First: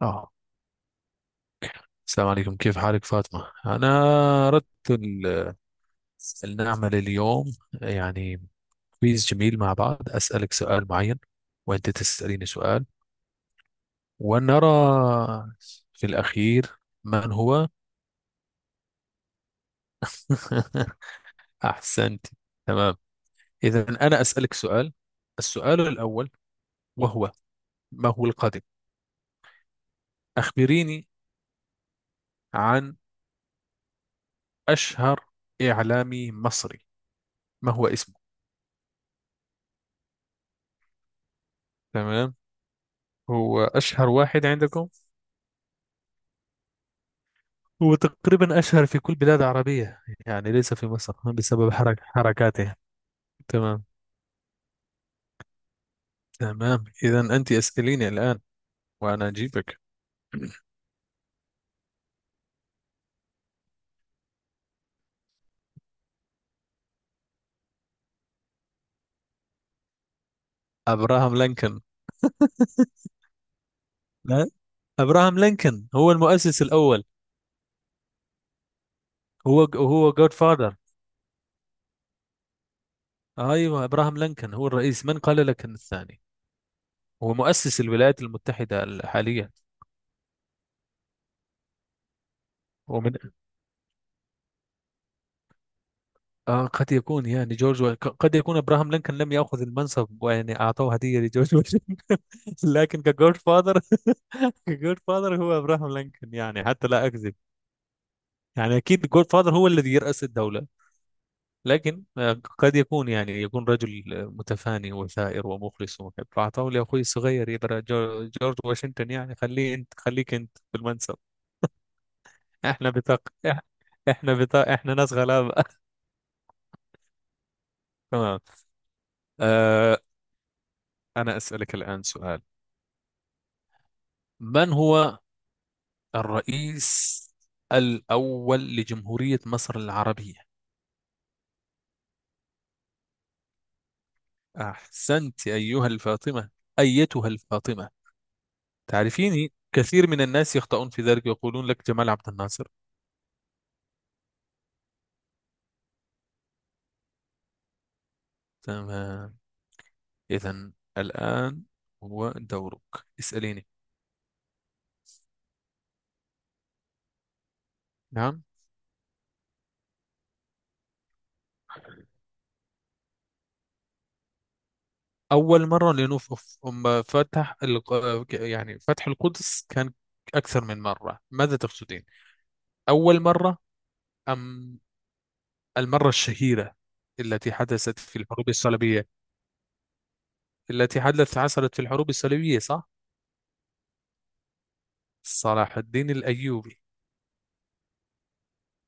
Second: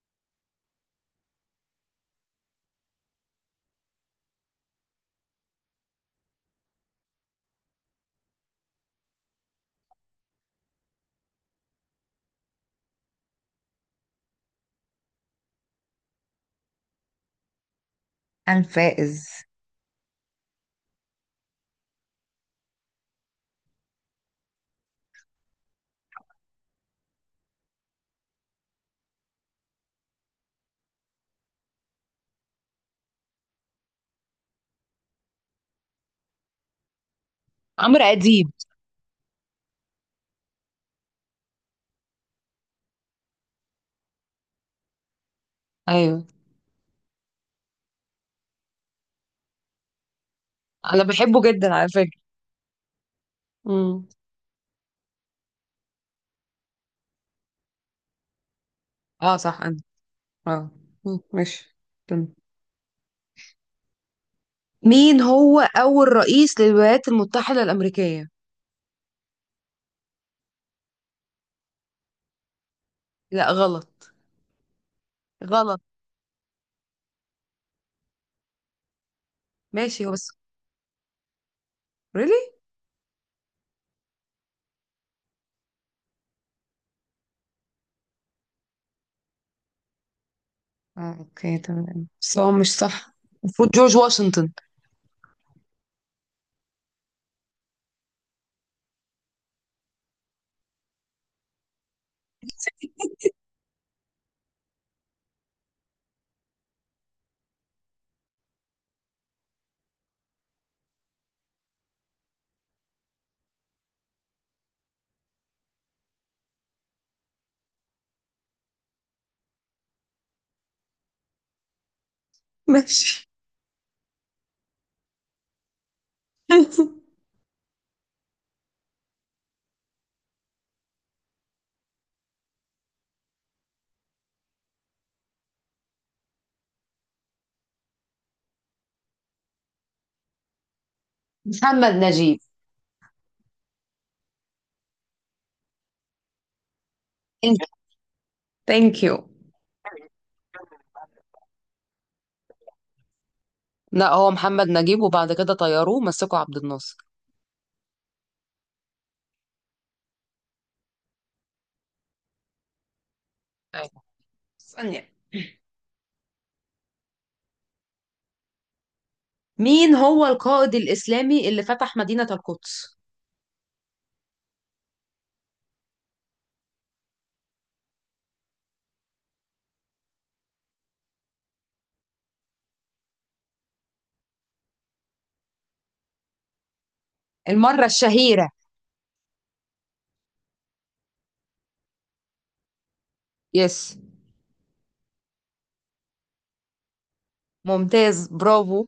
اه السلام عليكم، كيف حالك فاطمة؟ أنا أردت أن نعمل اليوم يعني كويز جميل مع بعض، أسألك سؤال معين وأنت تسأليني سؤال، ونرى في الأخير من هو. هان فائز. أحسنت. تمام. إذا أنا أسألك سؤال. السؤال الأول وهو ما هو القادم. أخبريني عن أشهر إعلامي مصري، ما هو عمرو اسمه؟ أديب. تمام. هو أشهر واحد عندكم. أيوه، هو تقريبا أشهر في كل بلاد عربية يعني، ليس في أنا مصر، بحبه بسبب جدا على حرك فكرة. حركاته تمام، مم. تمام. إذا أنت اسأليني الآن وأنا اه، صح، انا. أجيبك. اه. مم، ماشي. تم. مين هو أول رئيس للولايات المتحدة الأمريكية؟ أبراهام لينكولن. لا، غلط. لا، أبراهام غلط. لينكولن هو المؤسس الأول. هو ماشي، هو هو بس جود فادر. ريلي. أيوه، أبراهام لينكولن هو الرئيس، من قال لك أن الثاني هو مؤسس الولايات المتحدة الحالية؟ اه، اوكي، تمام، بس هو مش ومن. صح. المفروض جورج واشنطن. قد يكون يعني جورج قد يكون ابراهام لينكولن لم ياخذ المنصب، ويعني اعطوه هديه لجورج واشنطن. لكن كجورج فاذر، جود فاذر هو ابراهام لينكولن، يعني حتى لا اكذب. يعني اكيد جود فاذر هو الذي يرأس الدولة. لكن قد يكون يعني يكون رجل متفاني وثائر ومخلص ومحب، فاعطاه لاخوي الصغير يبقى جورج واشنطن، يعني خليه، انت خليك انت في المنصب. احنا بطاق. ماشي. إح- احنا بطاق، احنا ناس غلابة. تمام. آه، انا اسألك الآن سؤال. من هو الرئيس الأول لجمهورية مصر العربية؟ محمد نجيب. أحسنت أيها الفاطمة، أيتها انت؟ الفاطمة. ثانك يو. تعرفيني، كثير من الناس يخطئون في ذلك، يقولون لك جمال عبد الناصر. لا، هو محمد نجيب وبعد كده طيروه مسكوا عبد الناصر. تمام. إذا الآن هو دورك، اسأليني. أيوة. ثانية. نعم. مين هو القائد الإسلامي اللي فتح مدينة القدس؟ أول مرة لنوف، أم فتح يعني فتح القدس كان أكثر من مرة، ماذا تقصدين؟ أول مرة أم المرة الشهيرة التي المرة حدثت في الحروب الشهيرة. الصليبية؟ التي حدثت، حصلت في الحروب الصليبية، صح؟ يس. صلاح الدين الأيوبي. ممتاز، برافو.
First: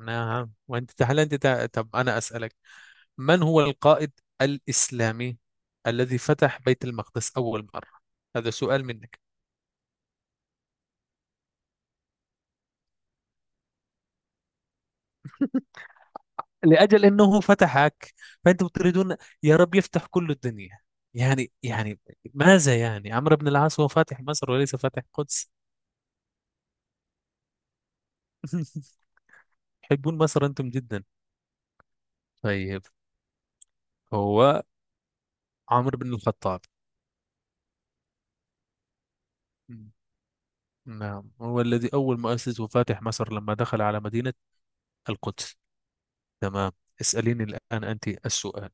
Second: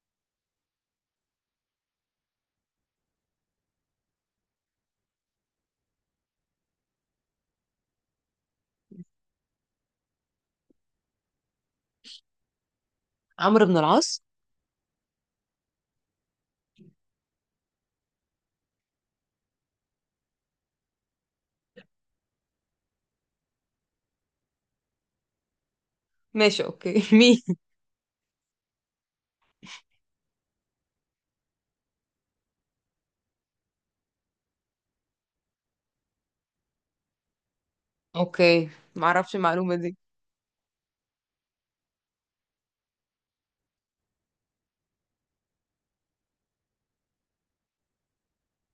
نعم. وانت تعالى، طب انا اسالك، من هو القائد الاسلامي الذي فتح بيت المقدس اول مره؟ هذا سؤال منك. عمرو بن العاص. لاجل انه فتحك فانتم تريدون، يا رب يفتح كل الدنيا. يعني ماذا، يعني عمرو بن العاص هو فاتح مصر وليس فاتح القدس. ماشي، اوكي. مين؟ تحبون مصر انتم جدا. طيب، هو عمرو بن الخطاب. اوكي، معرفش المعلومة دي. نعم، هو الذي اول مؤسس وفاتح مصر، لما دخل على مدينه القدس. تمام. اسأليني الآن أنت السؤال.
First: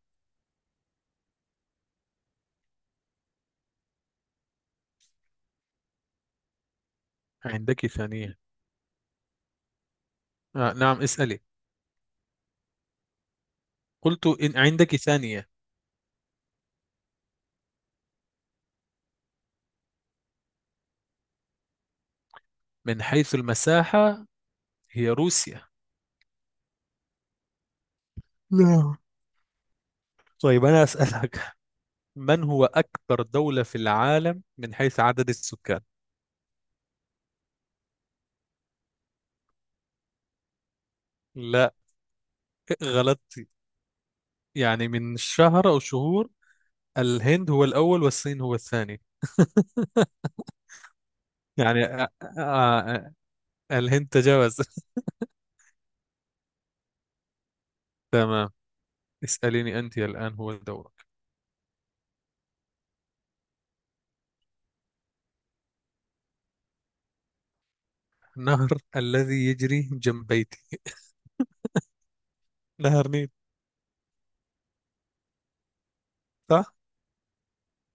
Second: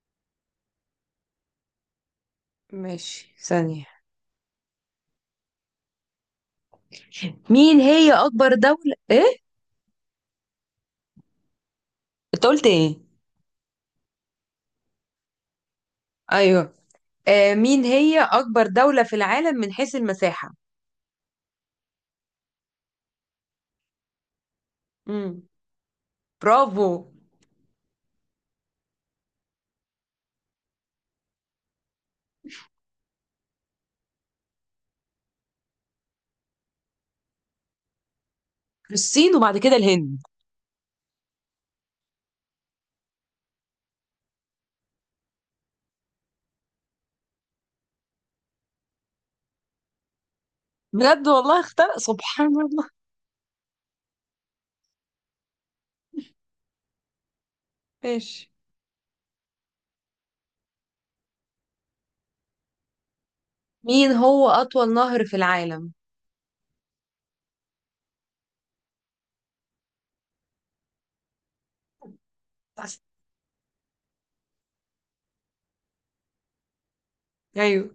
ماشي، ثانية. مين عندك هي ثانية؟ أكبر دولة ايه؟ نعم، اسألي. انت قلت ايه؟ قلت إن عندك ثانية. ايوه. مين هي أكبر دولة في العالم من حيث المساحة؟ من حيث المساحة، هي امم. روسيا. برافو. نعم. طيب، أنا أسألك، من هو أكبر دولة في العالم من حيث عدد السكان؟ الصين وبعد كده الهند. لا، غلطت. يعني من شهر أو شهور، الهند هو الأول والصين هو الثاني. بجد والله يعني اخترق آه سبحان الله. آه، الهند تجاوز. ماشي. تمام. اسأليني أنت الآن هو دورك. مين هو أطول نهر في العالم؟ نهر الذي يجري جنب بيتي، بس. نهر نيل. صح. ايوه،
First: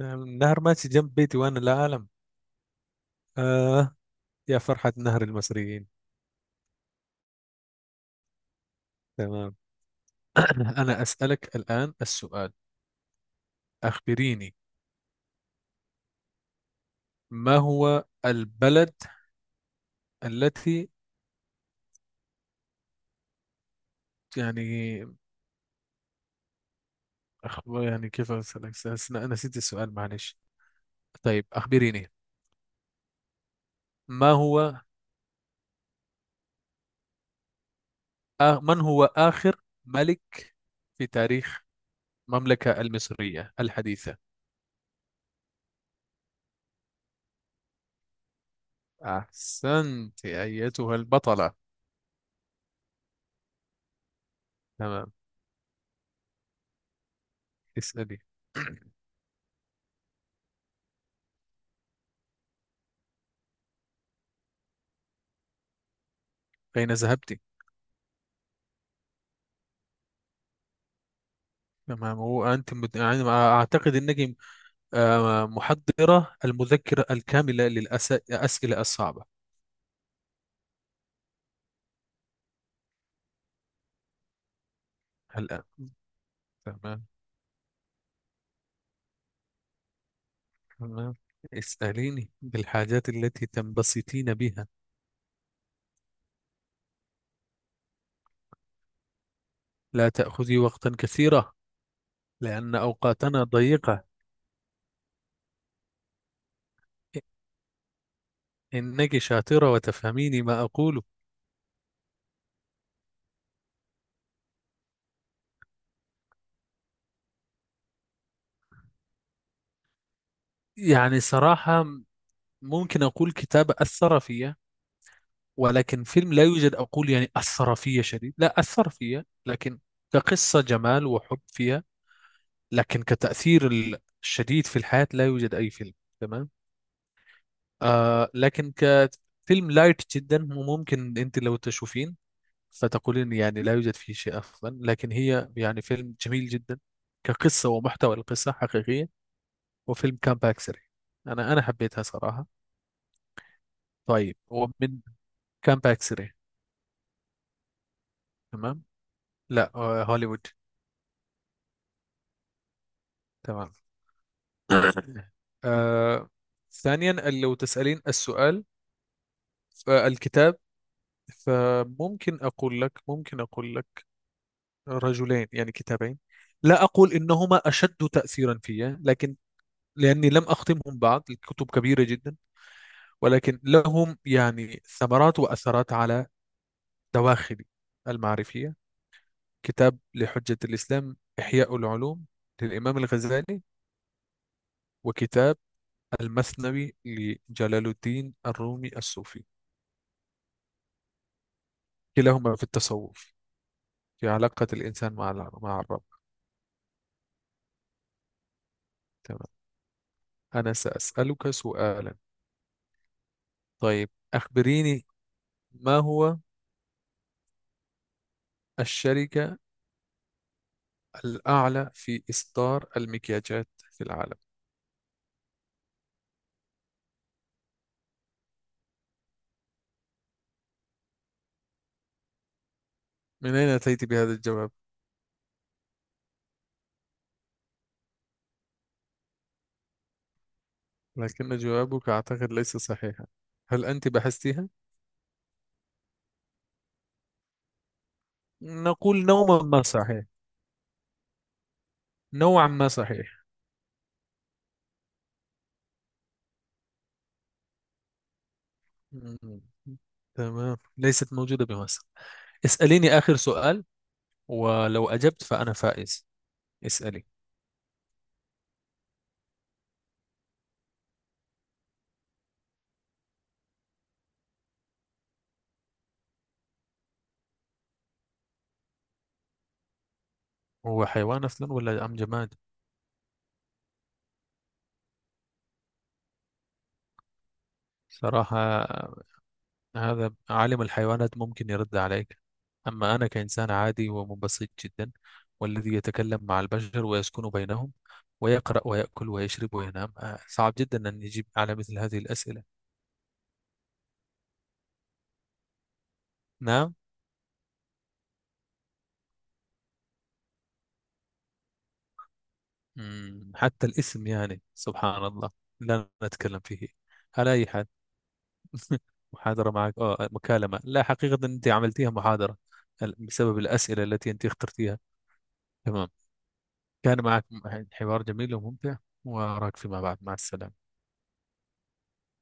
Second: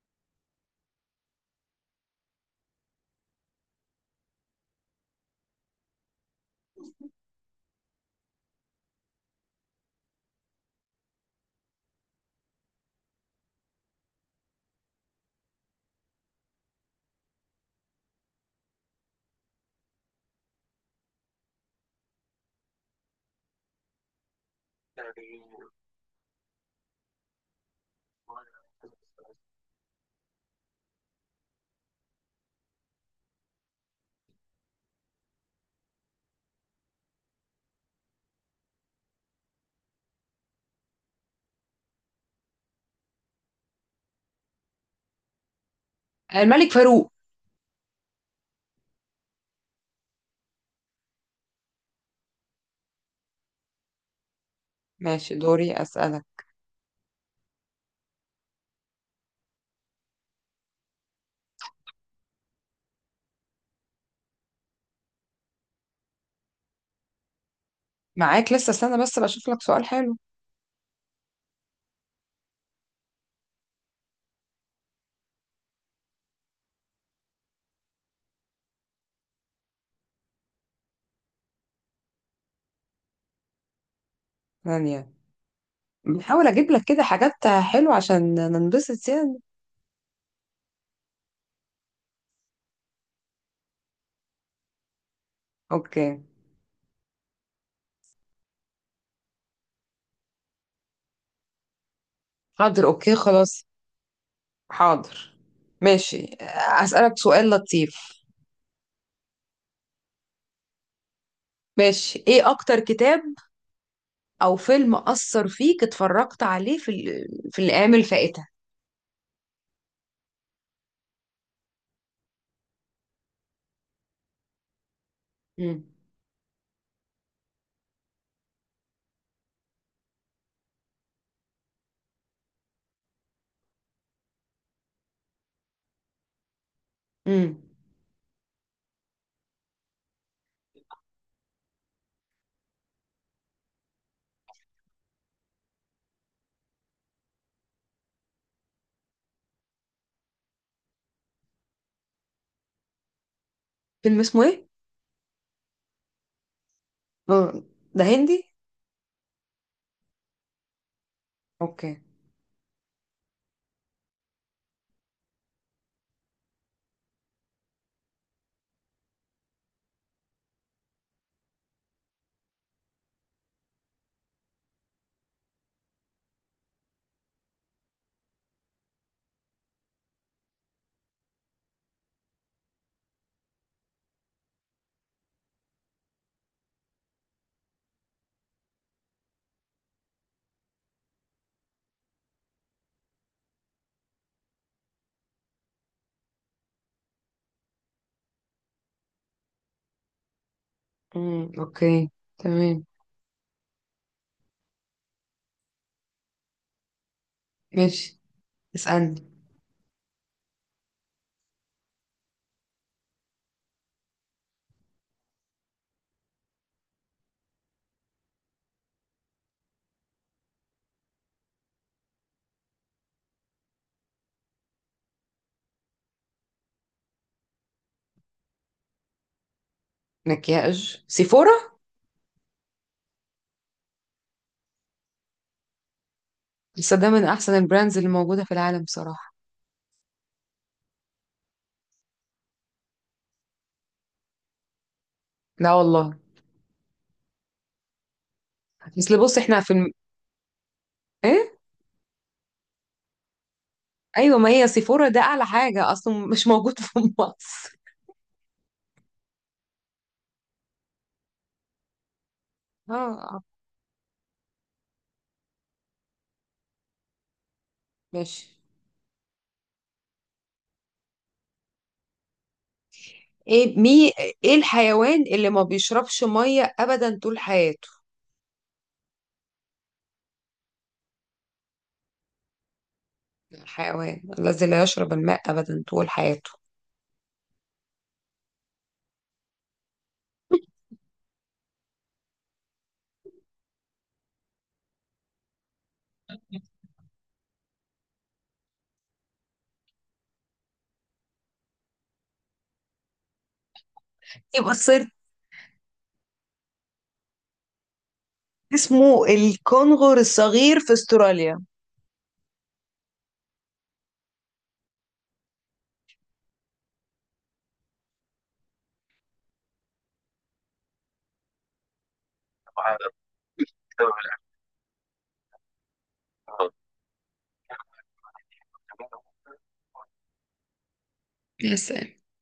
نعم، نهر ماشي جنب بيتي وانا لا اعلم. آه يا فرحة نهر المصريين. تمام. انا اسألك الان السؤال. اخبريني، ما هو البلد التي يعني أخ... يعني كيف اسالك، أنا نسيت السؤال، معلش. طيب، اخبريني ما هو من هو اخر ملك في تاريخ المملكة المصرية الحديثة؟ الملك فاروق. احسنت ايتها البطلة. تمام. ماشي، دوري أسألك. اسألي، اين ذهبت؟ معاك لسه، استنى بس بشوف لك سؤال حلو. تمام. هو أنت يعني أعتقد أنك محضرة المذكرة الكاملة للأسئلة الصعبة ثانية. الآن. بحاول أجيب لك كده تمام، حاجات حلوة عشان ننبسط يعني. تمام. اسأليني بالحاجات التي تنبسطين بها. أوكي، لا تأخذي وقتا كثيرا لأن حاضر، أوكي، أوقاتنا خلاص، ضيقة. حاضر، ماشي. أسألك سؤال لطيف. إنك شاطرة وتفهميني ما أقوله. ماشي، إيه أكتر كتاب أو فيلم أثر فيك اتفرجت عليه في الأيام الفائتة؟ يعني صراحة، ممكن أقول كتاب أثر فيا، مم. ولكن فيلم لا يوجد. أقول يعني أثر فيا شديد، لا أثر فيا، لكن كقصة جمال وحب فيها، لكن كتأثير الشديد في الحياة لا يوجد أي فيلم. تمام. مم. لكن كفيلم لايت جدا، وممكن أنت لو تشوفين فتقولين يعني لا يوجد فيه شيء أفضل، لكن هي يعني فيلم جميل جدا. كقصة، ومحتوى القصة حقيقية، وفيلم كامب سري. أنا حبيتها صراحة. فيلم طيب. اسمه إيه؟ ومن؟ كامب سري. آه، ده هندي؟ تمام. لا، هوليوود. أوكي. تمام. آه ثانيا لو تسألين السؤال فالكتاب، فممكن أقول لك رجلين يعني كتابين. لا أقول إنهما أشد تأثيرا في، لكن لأني لم أختمهم بعد، الكتب كبيرة جدا. ولكن لهم يعني ثمرات وأثرات على دواخلي المعرفية. كتاب لحجة الإسلام إحياء العلوم للإمام الغزالي، وكتاب المثنوي لجلال الدين الرومي الصوفي. مم. أوكي، كلاهما في تمام، التصوف، في علاقة الإنسان مع مع الرب. ماشي، اسألني. تمام. أنا سأسألك سؤالا. طيب، أخبريني ما هو الشركة الأعلى في إصدار المكياجات في العالم؟ مكياج سيفورا. من أين أتيت بهذا الجواب؟ لسه ده من احسن البراندز اللي موجوده في العالم بصراحه. لكن جوابك أعتقد ليس صحيحا. هل أنت بحثتها؟ لا والله. اصل نقول بص نوعا احنا ما صحيح، ايه. نوعا ما صحيح. ايوه، ما هي سيفورا ده اعلى حاجه اصلا، مش موجود في مصر. مم. تمام. ليست موجودة بمصر. اسأليني آخر اه. سؤال، ولو أجبت فأنا فائز. اسألي. ماشي. ايه مي ايه الحيوان اللي ما بيشربش ميه ابدا طول حياته؟ هو حيوان أصلا ولا أم جماد؟ الحيوان الذي لا يشرب الماء ابدا طول حياته. صراحة، هذا عالم الحيوانات ممكن يرد عليك. أما أنا كإنسان عادي ومبسط جدا، والذي يتكلم مع البشر ويسكن بينهم ويقرأ ويأكل ويشرب وينام، صعب جدا أن يجيب على مثل هذه الأسئلة. يبقى الصيد. نعم. اسمه الكنغر الصغير في استراليا. حتى الاسم يعني سبحان الله، لا نتكلم فيه. على أي حال، محاضرة معك أو مكالمة، لا حقيقة أنت عملتيها محاضرة بسبب الأسئلة التي أنت اخترتيها. تمام. كان معك حوار جميل وممتع، وأراك فيما بعد. مع السلامة. بس